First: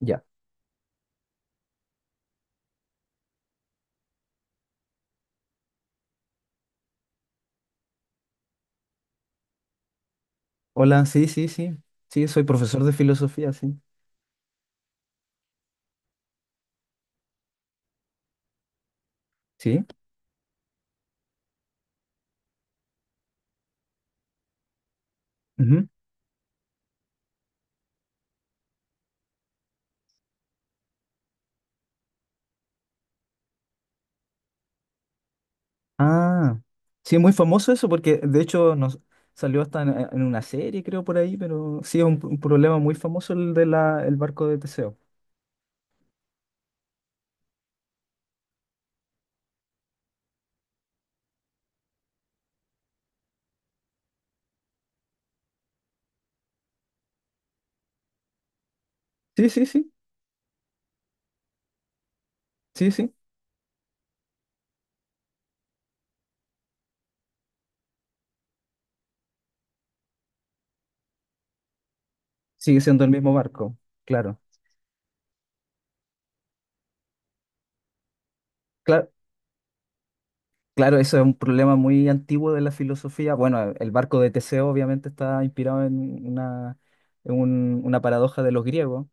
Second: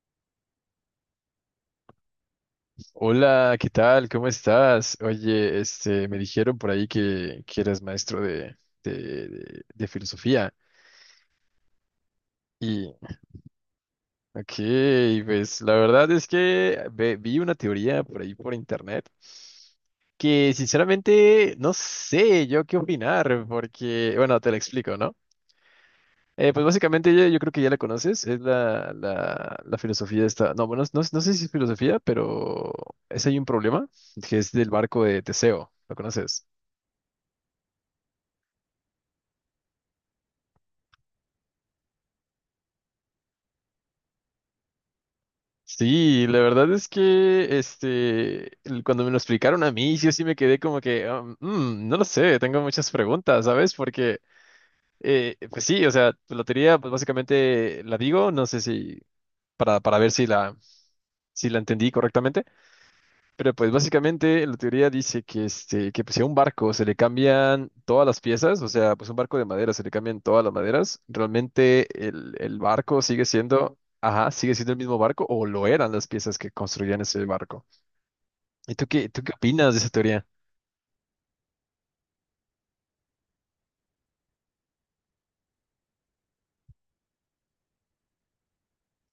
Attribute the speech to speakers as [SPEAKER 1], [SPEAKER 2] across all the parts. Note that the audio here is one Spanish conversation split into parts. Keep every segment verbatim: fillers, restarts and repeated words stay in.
[SPEAKER 1] Ya.
[SPEAKER 2] Hola, ¿qué tal? ¿Cómo estás? Oye, este, me dijeron por ahí que, que eres maestro de, de, de- de filosofía.
[SPEAKER 1] Hola, sí, sí, sí. Sí, soy profesor de
[SPEAKER 2] Y,
[SPEAKER 1] filosofía, sí.
[SPEAKER 2] ok, pues la verdad es que ve- vi una teoría por ahí por internet
[SPEAKER 1] Sí.
[SPEAKER 2] que sinceramente no sé yo qué opinar, porque, bueno, te la explico, ¿no?
[SPEAKER 1] Ujú.
[SPEAKER 2] Eh, pues básicamente yo, yo creo que ya la conoces, es la, la, la filosofía esta, no, bueno, no, no sé si es filosofía, pero es ahí un problema, que es del barco de Teseo, ¿lo conoces?
[SPEAKER 1] Ah, sí, muy famoso eso porque de hecho nos salió hasta en, eh, en una serie, creo, por ahí, pero sí es un, un problema muy famoso el de la, el barco de Teseo.
[SPEAKER 2] Sí, la verdad es que este, el- cuando me lo explicaron a mí, yo sí me quedé como que, um, mm, no lo sé, tengo muchas preguntas, ¿sabes? Porque, eh, pues sí, o sea, tu lotería, pues básicamente la digo, no sé si,
[SPEAKER 1] Sí, sí,
[SPEAKER 2] para,
[SPEAKER 1] sí,
[SPEAKER 2] para ver si la, si la entendí correctamente,
[SPEAKER 1] sí, sí.
[SPEAKER 2] pero pues básicamente la teoría dice que, este, que pues, si a un barco se le cambian todas las piezas, o sea, pues un barco de madera se le cambian todas las maderas, realmente el, el
[SPEAKER 1] Sigue
[SPEAKER 2] barco
[SPEAKER 1] siendo el
[SPEAKER 2] sigue
[SPEAKER 1] mismo barco,
[SPEAKER 2] siendo, ajá,
[SPEAKER 1] claro.
[SPEAKER 2] sigue siendo el mismo barco o lo eran las piezas que construían ese barco. ¿Y tú qué,
[SPEAKER 1] Claro,
[SPEAKER 2] tú qué opinas de esa teoría?
[SPEAKER 1] claro, eso es un problema muy antiguo de la filosofía. Bueno, eh, el barco de Teseo obviamente está inspirado en una, en un- una paradoja de los griegos.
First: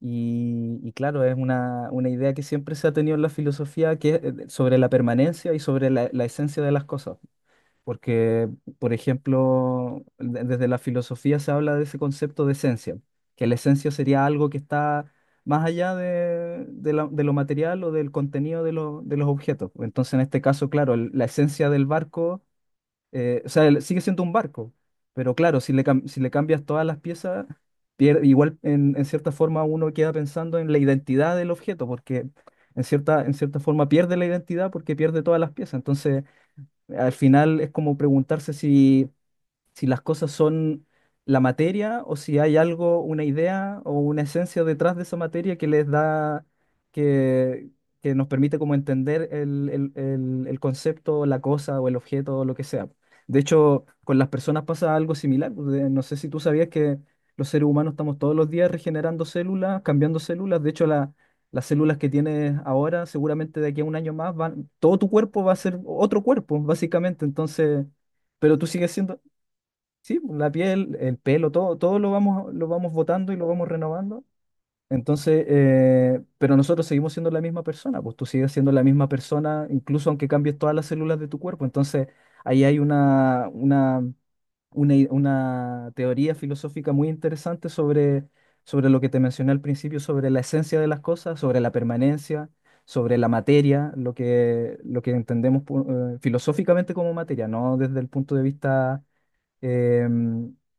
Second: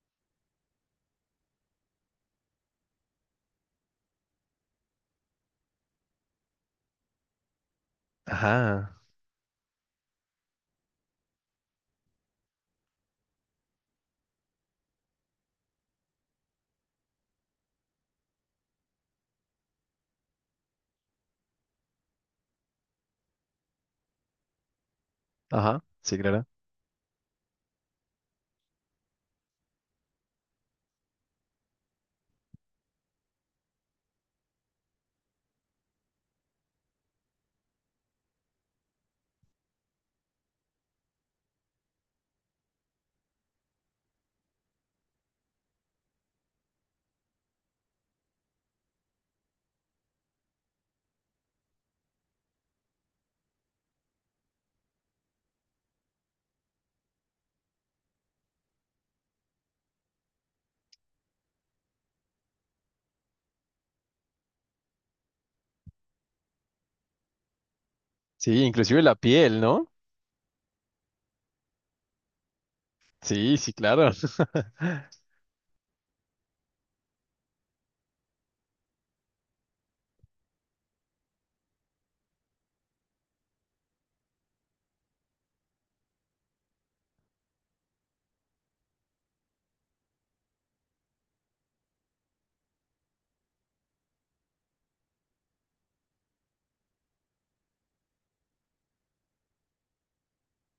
[SPEAKER 1] Y, y claro, es una, una idea que siempre se ha tenido en la filosofía que es eh, sobre la permanencia y sobre la, la esencia de las cosas. Porque, por
[SPEAKER 2] Ajá,
[SPEAKER 1] ejemplo, de- desde la filosofía se habla de ese concepto de esencia, que la esencia sería algo que está más allá de, de la- de lo material o del contenido de, lo- de los objetos. Entonces, en este caso, claro, el- la esencia del barco eh, o sea, el- sigue siendo un barco, pero claro, si le,
[SPEAKER 2] ajá,
[SPEAKER 1] cam-
[SPEAKER 2] sí,
[SPEAKER 1] si le
[SPEAKER 2] claro.
[SPEAKER 1] cambias todas las piezas, pier- igual en, en cierta forma uno queda pensando en la identidad del objeto, porque en cierta, en cierta forma pierde la identidad porque pierde todas las piezas. Entonces, al final es como preguntarse si si las cosas son la materia o si hay algo, una idea o una esencia detrás de esa materia que les da, que, que nos permite como entender el, el, el, el concepto, la cosa o el objeto o lo que sea. De hecho, con las personas pasa algo similar, pues. De- No sé si tú sabías que los seres humanos estamos todos los días regenerando células, cambiando células. De hecho, la- las células que tienes ahora, seguramente de aquí a un año más, van, todo tu cuerpo va a ser otro cuerpo, básicamente. Entonces, pero
[SPEAKER 2] Sí,
[SPEAKER 1] tú sigues
[SPEAKER 2] inclusive la
[SPEAKER 1] siendo...
[SPEAKER 2] piel, ¿no?
[SPEAKER 1] Sí, pues, la piel, el pelo, todo, todo lo vamos, lo vamos botando y lo
[SPEAKER 2] Sí,
[SPEAKER 1] vamos
[SPEAKER 2] sí, claro.
[SPEAKER 1] renovando. Entonces, eh, pero nosotros seguimos siendo la misma persona, pues tú sigues siendo la misma persona, incluso aunque cambies todas las células de tu cuerpo. Entonces, ahí hay una, una, una, i- una teoría filosófica muy interesante sobre, sobre lo que te mencioné al principio, sobre la esencia de las cosas, sobre la permanencia, sobre la materia, lo que, lo que entendemos pu- eh, filosóficamente como materia, no desde el punto de vista eh,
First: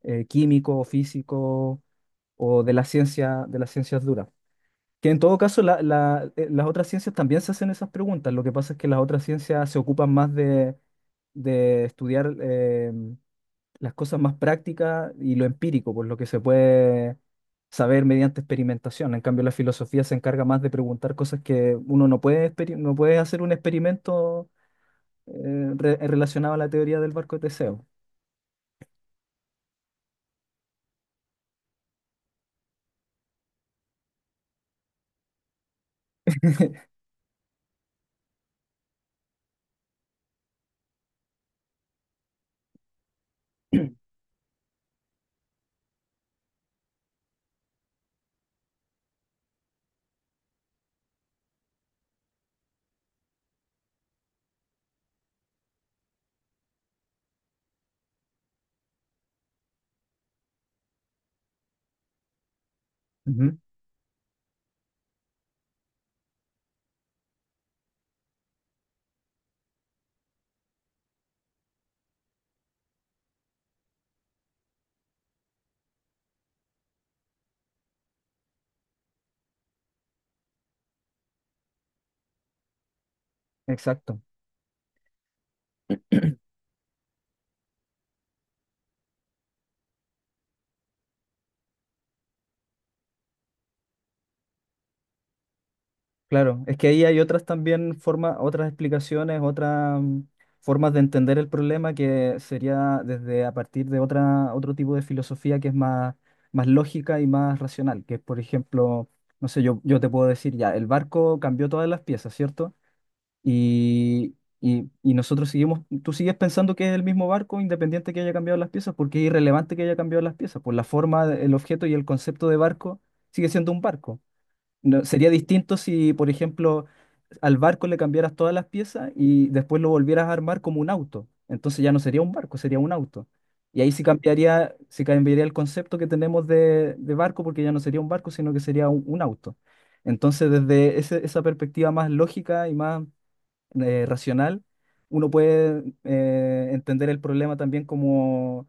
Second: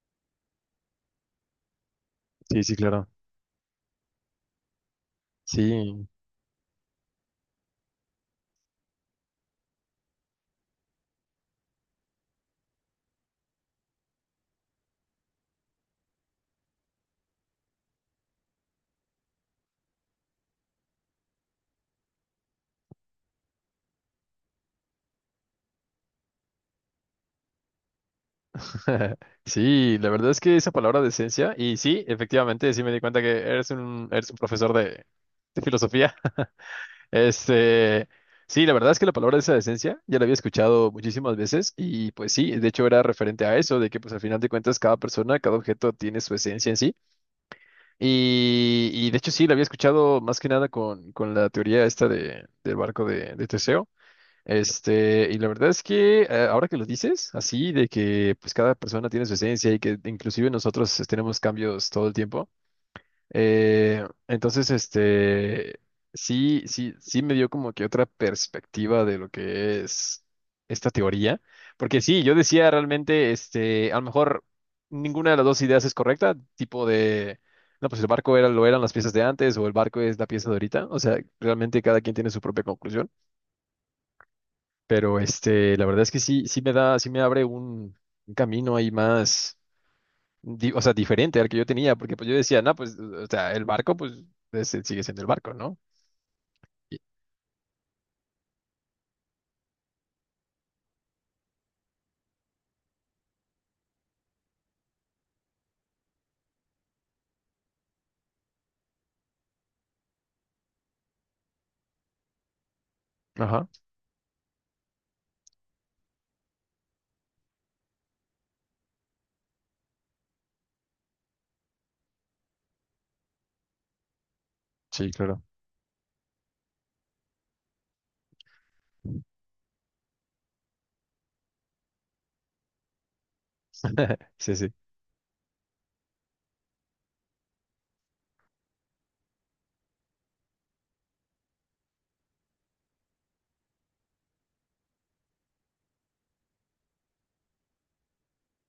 [SPEAKER 1] eh, químico, físico o
[SPEAKER 2] Sí,
[SPEAKER 1] de
[SPEAKER 2] sí,
[SPEAKER 1] la
[SPEAKER 2] claro.
[SPEAKER 1] ciencia, de las ciencias duras. Que en todo caso la-
[SPEAKER 2] Sí.
[SPEAKER 1] la- eh, las otras ciencias también se hacen esas preguntas. Lo que pasa es que las otras ciencias se ocupan más de, de estudiar eh, las cosas más prácticas y lo empírico, pues lo que se puede saber mediante experimentación. En cambio, la filosofía se encarga más de preguntar cosas que uno no puede, experi- no puede hacer un experimento eh, re- relacionado a la teoría del barco de Teseo.
[SPEAKER 2] Sí, la verdad es que esa palabra decencia, y sí, efectivamente, sí me di cuenta que eres un, eres un profesor de, de filosofía. Este, sí, la verdad es que la palabra esa decencia ya la había escuchado muchísimas veces y pues sí, de hecho era referente a eso, de que pues al final de cuentas cada persona, cada objeto tiene su esencia en sí. Y, y de hecho sí, la había escuchado más que nada con, con la teoría esta de, del barco de, de Teseo. Este, y la verdad es que eh, ahora que lo dices, así de que pues cada persona tiene su esencia y que inclusive nosotros eh, tenemos cambios todo el tiempo,
[SPEAKER 1] Ujú.
[SPEAKER 2] eh, entonces este, sí, sí, sí me dio como que otra perspectiva de lo que es esta teoría, porque sí, yo decía realmente, este, a lo mejor ninguna de las dos ideas es correcta, tipo de, no, pues el barco era, lo eran las piezas de antes o el barco es la pieza de ahorita, o sea, realmente cada quien tiene su propia conclusión.
[SPEAKER 1] Exacto.
[SPEAKER 2] Pero este, la verdad es que sí, sí me da, sí me abre un, un camino ahí más, di- o sea, diferente al que yo tenía, porque pues yo decía, no, pues, o sea, el barco, pues, ese sigue siendo el barco, ¿no?
[SPEAKER 1] Claro, es que
[SPEAKER 2] Y-
[SPEAKER 1] ahí hay otras también formas, otras explicaciones, otras mm, formas de entender el problema que sería desde a partir de otra, otro tipo de filosofía que es más, más lógica y más racional, que es, por ejemplo, no sé, yo, yo te puedo decir ya, el barco cambió todas las piezas, ¿cierto?
[SPEAKER 2] Ajá,
[SPEAKER 1] Y, y, y nosotros seguimos, tú sigues pensando que es el mismo barco independiente que haya cambiado las piezas, porque es irrelevante que haya cambiado las piezas, por la forma, el objeto y el concepto de barco sigue siendo un barco. No,
[SPEAKER 2] sí,
[SPEAKER 1] sería
[SPEAKER 2] claro,
[SPEAKER 1] distinto si, por ejemplo, al barco le cambiaras todas las piezas y después lo volvieras a armar como un auto. Entonces ya no sería un barco, sería un auto. Y ahí sí
[SPEAKER 2] sí, sí,
[SPEAKER 1] cambiaría, sí cambiaría el concepto que tenemos de, de barco, porque ya no sería un barco, sino que sería un, un auto. Entonces, desde ese- esa perspectiva más lógica y más eh, racional, uno puede eh, entender el problema también como,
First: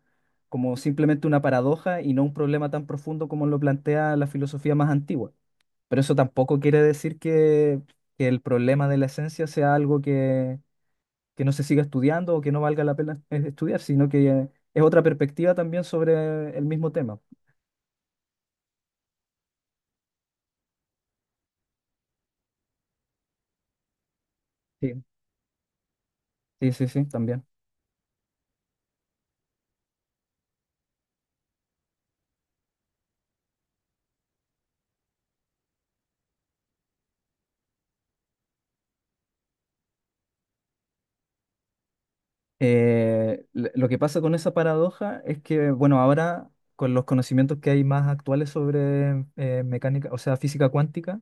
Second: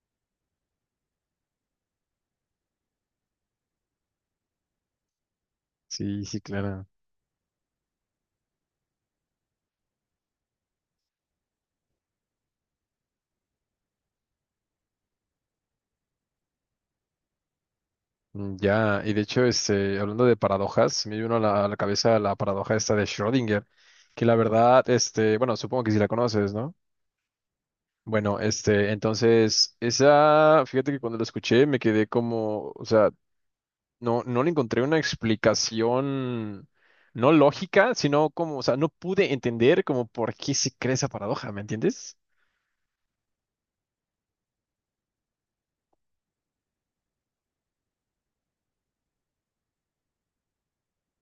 [SPEAKER 1] como simplemente una paradoja y no un problema tan profundo como lo plantea la filosofía más antigua. Pero eso
[SPEAKER 2] sí, sí,
[SPEAKER 1] tampoco quiere
[SPEAKER 2] claro.
[SPEAKER 1] decir que, que el problema de la esencia sea algo que, que no se siga estudiando o que no valga la pena es- estudiar, sino que eh, es otra perspectiva también sobre el mismo tema.
[SPEAKER 2] Mm, ya, y de hecho, este, hablando de paradojas, me vino a la, a la cabeza la paradoja esta de Schrödinger, que la verdad,
[SPEAKER 1] Sí,
[SPEAKER 2] este, bueno, supongo que sí la conoces,
[SPEAKER 1] sí,
[SPEAKER 2] ¿no?
[SPEAKER 1] sí, sí, también.
[SPEAKER 2] Bueno, este, entonces, esa, fíjate que cuando la escuché me quedé como, o sea, no, no le encontré una explicación, no lógica, sino como, o sea, no pude entender como por qué se crea esa paradoja, ¿me entiendes?
[SPEAKER 1] Eh, l- lo que pasa con esa paradoja es que, bueno, ahora con los conocimientos que hay más actuales sobre eh, mecánica, o sea, física cuántica,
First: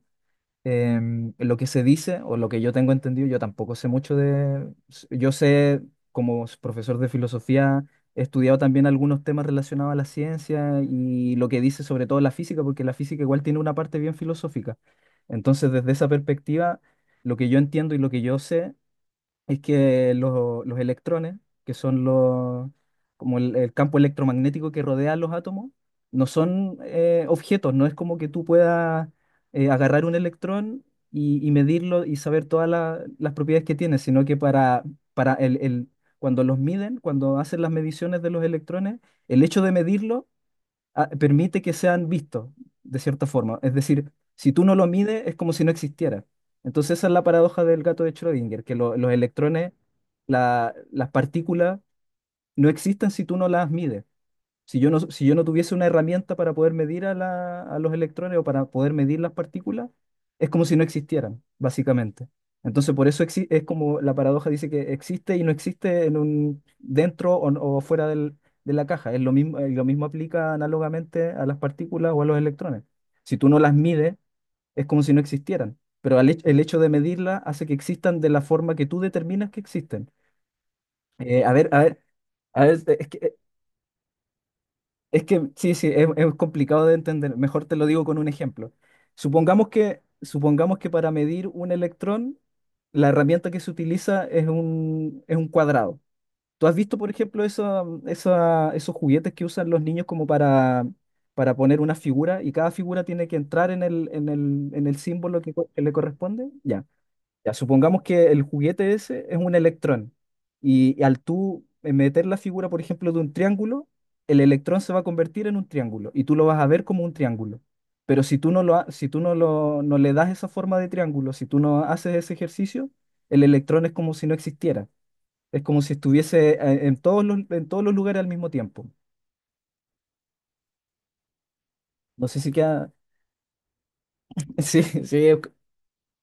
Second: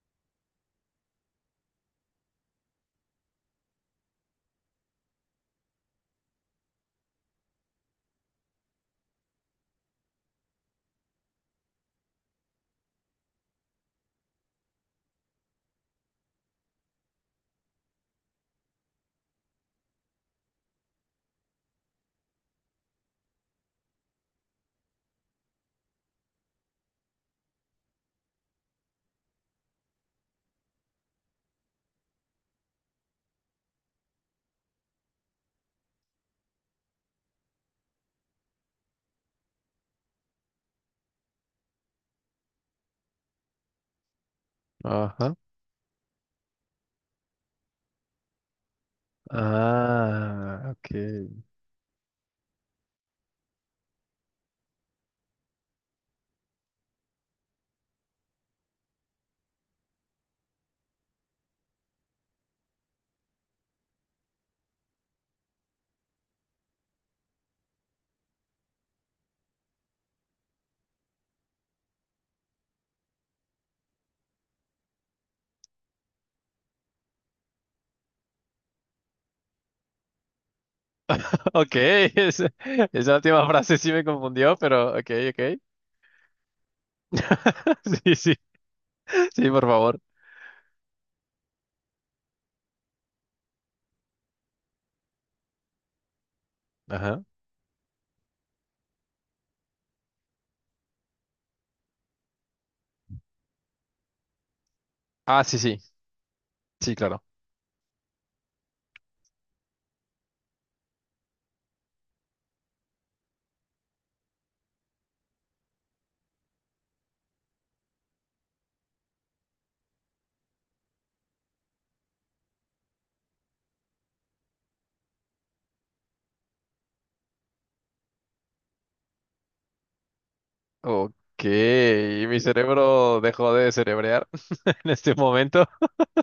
[SPEAKER 1] em, lo que se dice o lo que yo tengo entendido, yo tampoco sé mucho de... Yo sé, como s- profesor de filosofía, he estudiado también algunos temas relacionados a la ciencia y lo que dice sobre todo la física, porque la física igual tiene una parte bien filosófica. Entonces, desde esa perspectiva, lo que yo entiendo y lo que yo sé es que lo- los electrones, que son los, como el, el campo electromagnético que rodea a los átomos, no son eh, objetos, no es como que tú puedas eh, agarrar un electrón y, y medirlo y saber todas la- las propiedades que tiene, sino que para, para el, el- cuando los miden, cuando hacen las mediciones de los electrones, el hecho de medirlo ah, permite que sean vistos, de cierta forma. Es decir, si tú no lo mides, es
[SPEAKER 2] Ajá.
[SPEAKER 1] como si no existiera. Entonces esa es la paradoja del gato de Schrödinger, que lo- los electrones,
[SPEAKER 2] Ah,
[SPEAKER 1] la-
[SPEAKER 2] ok.
[SPEAKER 1] las partículas, no existen si tú no las mides. Si yo no, si yo no tuviese una herramienta para poder medir a, la- a los electrones o para poder medir las partículas, es como si no existieran, básicamente. Entonces, por eso exi- es como la paradoja dice que existe y no existe en un, dentro o, o fuera del- de la caja. Es lo mismo, eh, lo mismo aplica análogamente a las partículas o a los electrones. Si tú no las mides, es como si no existieran. Pero al hech- el hecho de medirlas hace que existan de la forma que tú determinas que existen. Eh, a ver,
[SPEAKER 2] Ok,
[SPEAKER 1] a ver.
[SPEAKER 2] esa,
[SPEAKER 1] A ver, es
[SPEAKER 2] esa
[SPEAKER 1] que...
[SPEAKER 2] última frase sí me confundió, pero ok,
[SPEAKER 1] Es que
[SPEAKER 2] ok.
[SPEAKER 1] sí, sí, es, es complicado de entender. Mejor te lo digo
[SPEAKER 2] Sí,
[SPEAKER 1] con un
[SPEAKER 2] sí,
[SPEAKER 1] ejemplo.
[SPEAKER 2] sí, por
[SPEAKER 1] Supongamos que,
[SPEAKER 2] favor.
[SPEAKER 1] supongamos que para medir un electrón, la herramienta que se utiliza es un, es un cuadrado. ¿Tú has visto, por
[SPEAKER 2] Ajá.
[SPEAKER 1] ejemplo, eso- esa- esos juguetes que usan los niños como para, para poner una figura y cada figura tiene que entrar en el, en el, en el símbolo
[SPEAKER 2] Ah,
[SPEAKER 1] que,
[SPEAKER 2] sí,
[SPEAKER 1] co-
[SPEAKER 2] sí,
[SPEAKER 1] que le corresponde? Ya.
[SPEAKER 2] sí, claro.
[SPEAKER 1] Ya, supongamos que el juguete ese es un electrón y, y al tú eh, meter la figura, por ejemplo, de un triángulo, el electrón se va a convertir en un triángulo y tú lo vas a ver como un triángulo. Pero si tú no lo, ha- si tú no lo, no le das esa forma de triángulo, si tú no haces ese ejercicio, el electrón es como si no existiera. Es como si estuviese eh, en todos los, en todos los lugares al mismo tiempo.
[SPEAKER 2] Ok,
[SPEAKER 1] No sé
[SPEAKER 2] mi
[SPEAKER 1] si queda...
[SPEAKER 2] cerebro dejó de cerebrear
[SPEAKER 1] Sí,
[SPEAKER 2] en este
[SPEAKER 1] sí.
[SPEAKER 2] momento.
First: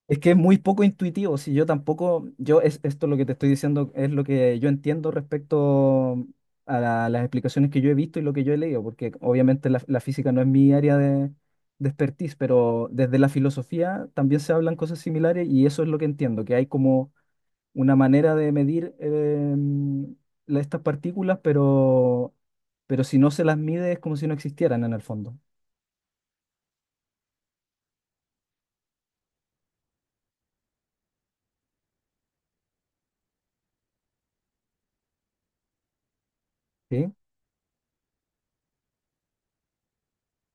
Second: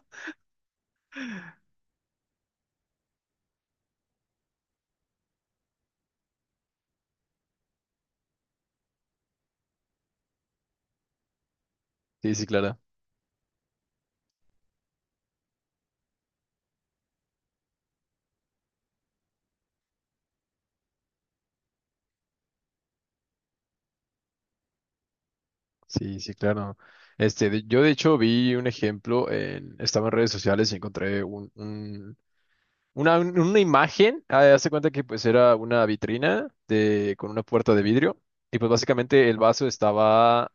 [SPEAKER 1] Es que es muy poco intuitivo, si yo tampoco, yo es, esto lo que te estoy diciendo es lo que yo entiendo respecto a la- las explicaciones que yo he visto y lo que yo he leído, porque obviamente la, la física no es mi área de, de
[SPEAKER 2] Sí,
[SPEAKER 1] expertise,
[SPEAKER 2] sí, claro.
[SPEAKER 1] pero desde la filosofía también se hablan cosas similares y eso es lo que entiendo, que hay como una manera de medir eh, la- estas partículas, pero, pero si no se las mide es como si no existieran en el fondo.
[SPEAKER 2] Sí, sí, claro. Este, de- yo de hecho vi un ejemplo en, estaba en redes sociales y encontré un, un- una, un- una imagen. Ah, hace cuenta que pues era una vitrina
[SPEAKER 1] ¿Sí?
[SPEAKER 2] de, con una puerta de vidrio. Y pues básicamente el vaso estaba,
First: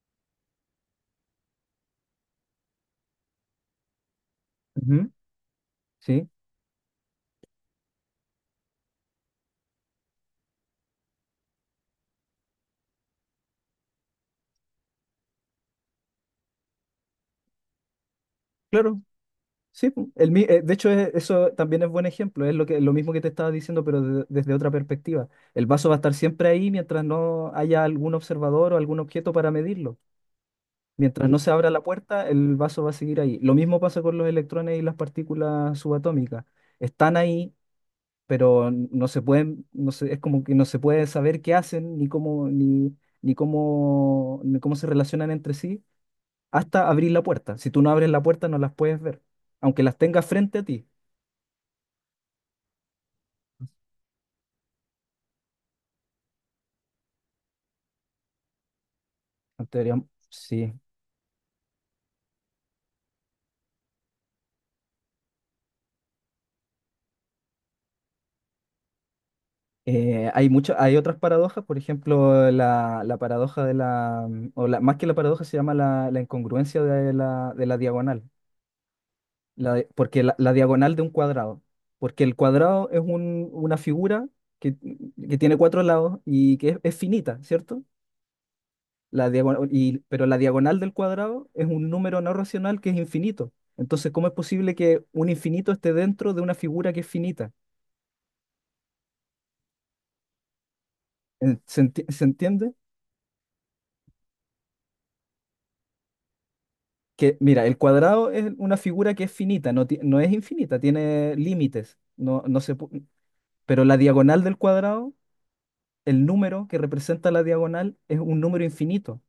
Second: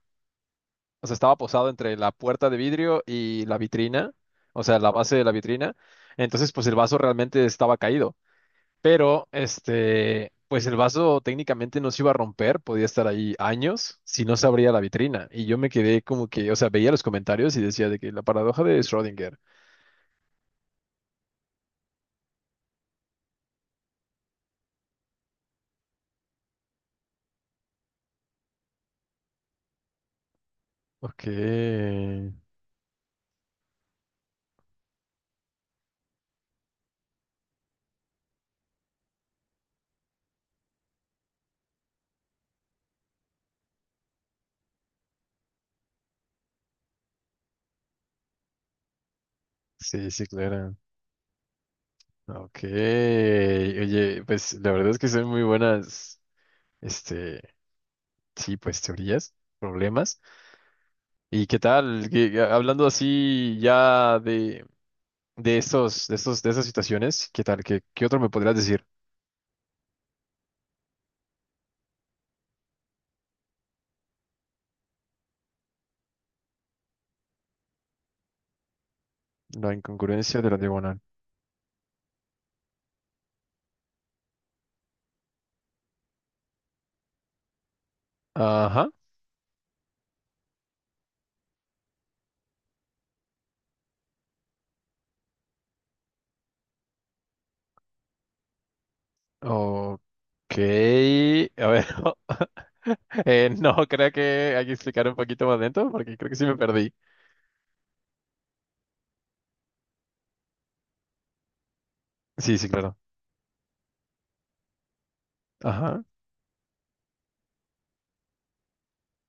[SPEAKER 2] o sea, estaba posado entre la puerta de vidrio y la vitrina, o sea, la
[SPEAKER 1] Ujú.
[SPEAKER 2] base de la vitrina.
[SPEAKER 1] Sí,
[SPEAKER 2] Entonces, pues el vaso realmente estaba caído. Pero, este, pues el vaso técnicamente no se iba a romper, podía estar ahí años si no se abría la vitrina. Y yo me quedé como que, o sea, veía los comentarios y decía de que la paradoja de
[SPEAKER 1] claro.
[SPEAKER 2] Schrödinger.
[SPEAKER 1] Sí, pu, el, mi- eh, de hecho es- eso también es buen ejemplo, es lo que, lo mismo que te estaba diciendo, pero de- desde otra perspectiva. El vaso va a estar siempre ahí mientras no haya algún observador o algún objeto para medirlo.
[SPEAKER 2] Ok,
[SPEAKER 1] Mientras no Mm. se abra la puerta, el vaso va a seguir ahí. Lo mismo pasa con los electrones y las partículas subatómicas. Están ahí, pero no se pueden, no se- es como que no se puede saber qué hacen, ni cómo, ni, ni cómo, ni cómo se relacionan entre sí, hasta abrir la puerta. Si tú no abres la puerta, no las puedes ver, aunque las
[SPEAKER 2] sí, sí,
[SPEAKER 1] tengas frente a
[SPEAKER 2] claro.
[SPEAKER 1] ti.
[SPEAKER 2] Ok, oye, pues la verdad es que son muy buenas, este, sí, pues teorías,
[SPEAKER 1] Anterior-
[SPEAKER 2] problemas.
[SPEAKER 1] sí.
[SPEAKER 2] ¿Y qué tal? Que, a- hablando así ya de, de estos, de estos, de esas situaciones, ¿qué tal? ¿Qué, qué otro me podrías decir?
[SPEAKER 1] Eh, hay mucho, hay otras paradojas, por ejemplo, la, la paradoja de la, mm, o la, más que la paradoja se llama la, la incongruencia de la, de la diagonal. La
[SPEAKER 2] La
[SPEAKER 1] de- porque la,
[SPEAKER 2] incongruencia de
[SPEAKER 1] la
[SPEAKER 2] la
[SPEAKER 1] diagonal de
[SPEAKER 2] diagonal.
[SPEAKER 1] un cuadrado, porque el cuadrado es un- una figura que, mm, que tiene cuatro lados y que es, es finita, ¿cierto?
[SPEAKER 2] Ajá.
[SPEAKER 1] La diagonal, y, pero la diagonal del cuadrado es un número no racional que es infinito. Entonces, ¿cómo es posible que un infinito esté dentro de una figura que es finita?
[SPEAKER 2] Ok.
[SPEAKER 1] Eh,
[SPEAKER 2] A
[SPEAKER 1] ¿Se
[SPEAKER 2] ver,
[SPEAKER 1] enti- se entiende?
[SPEAKER 2] eh, no, creo que hay que explicar un poquito más dentro porque creo que sí me perdí.
[SPEAKER 1] Que, mira, el cuadrado es una figura que es finita, no, ti- no es infinita, tiene límites. No,
[SPEAKER 2] Sí,
[SPEAKER 1] no
[SPEAKER 2] sí,
[SPEAKER 1] se
[SPEAKER 2] claro.
[SPEAKER 1] pu- pero la diagonal del cuadrado,
[SPEAKER 2] Ajá.
[SPEAKER 1] el número que representa la diagonal, es un número infinito.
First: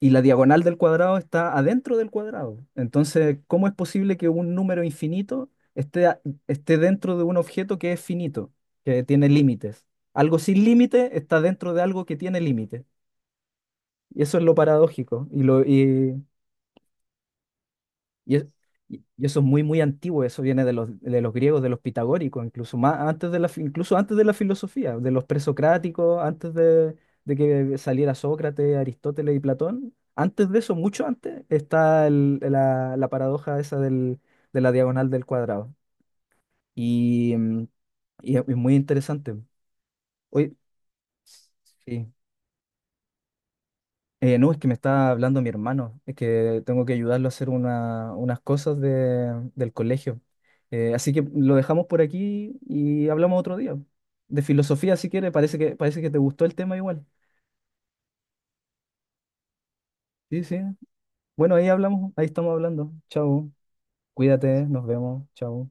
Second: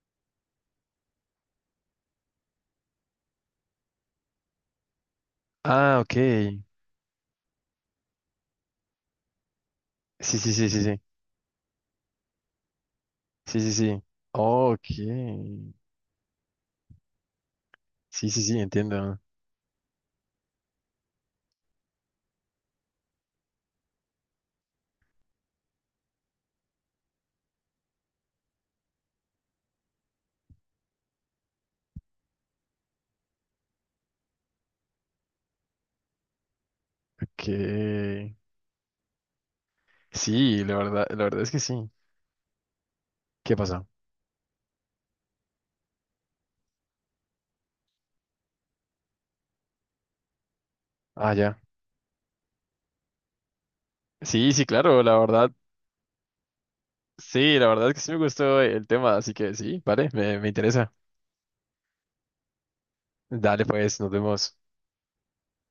[SPEAKER 1] Y la diagonal del cuadrado está adentro del cuadrado. Entonces, ¿cómo es posible que un número infinito
[SPEAKER 2] Ah,
[SPEAKER 1] esté,
[SPEAKER 2] ok.
[SPEAKER 1] a-
[SPEAKER 2] Sí,
[SPEAKER 1] esté dentro de un objeto que es finito, que tiene límites? Algo
[SPEAKER 2] sí, sí,
[SPEAKER 1] sin
[SPEAKER 2] sí, sí.
[SPEAKER 1] límite está dentro de algo que tiene límites.
[SPEAKER 2] Sí, sí, sí.
[SPEAKER 1] Y eso es lo
[SPEAKER 2] Ok.
[SPEAKER 1] paradójico.
[SPEAKER 2] Sí,
[SPEAKER 1] Y,
[SPEAKER 2] sí,
[SPEAKER 1] es-
[SPEAKER 2] sí,
[SPEAKER 1] y
[SPEAKER 2] entiendo.
[SPEAKER 1] y eso es muy, muy antiguo, eso viene de los, de los griegos, de los pitagóricos, incluso más antes de la, fi- incluso antes de la filosofía, de los presocráticos, antes de, de que saliera Sócrates, Aristóteles y Platón. Antes de eso, mucho antes, está el- la, la paradoja esa del, de la diagonal del cuadrado. Y,
[SPEAKER 2] Ok.
[SPEAKER 1] mm, y es y es muy interesante. Hoy,
[SPEAKER 2] Sí, la verdad, la verdad es que sí.
[SPEAKER 1] sí.
[SPEAKER 2] ¿Qué pasó?
[SPEAKER 1] Eh, no, es que me está hablando mi hermano, es que tengo que ayudarlo a hacer una- unas cosas de- del colegio. Eh, así que
[SPEAKER 2] Ah,
[SPEAKER 1] lo
[SPEAKER 2] ya.
[SPEAKER 1] dejamos por aquí y hablamos otro día. De
[SPEAKER 2] Sí, sí,
[SPEAKER 1] filosofía,
[SPEAKER 2] claro,
[SPEAKER 1] si
[SPEAKER 2] la
[SPEAKER 1] quieres,
[SPEAKER 2] verdad.
[SPEAKER 1] parece que, parece que te gustó el tema igual.
[SPEAKER 2] Sí, la verdad es que sí me gustó el tema, así que sí, vale, me,
[SPEAKER 1] Sí,
[SPEAKER 2] me
[SPEAKER 1] sí.
[SPEAKER 2] interesa.
[SPEAKER 1] Bueno, ahí hablamos, ahí estamos hablando. Chao.
[SPEAKER 2] Dale, pues, nos vemos.
[SPEAKER 1] Cuídate, nos vemos. Chao.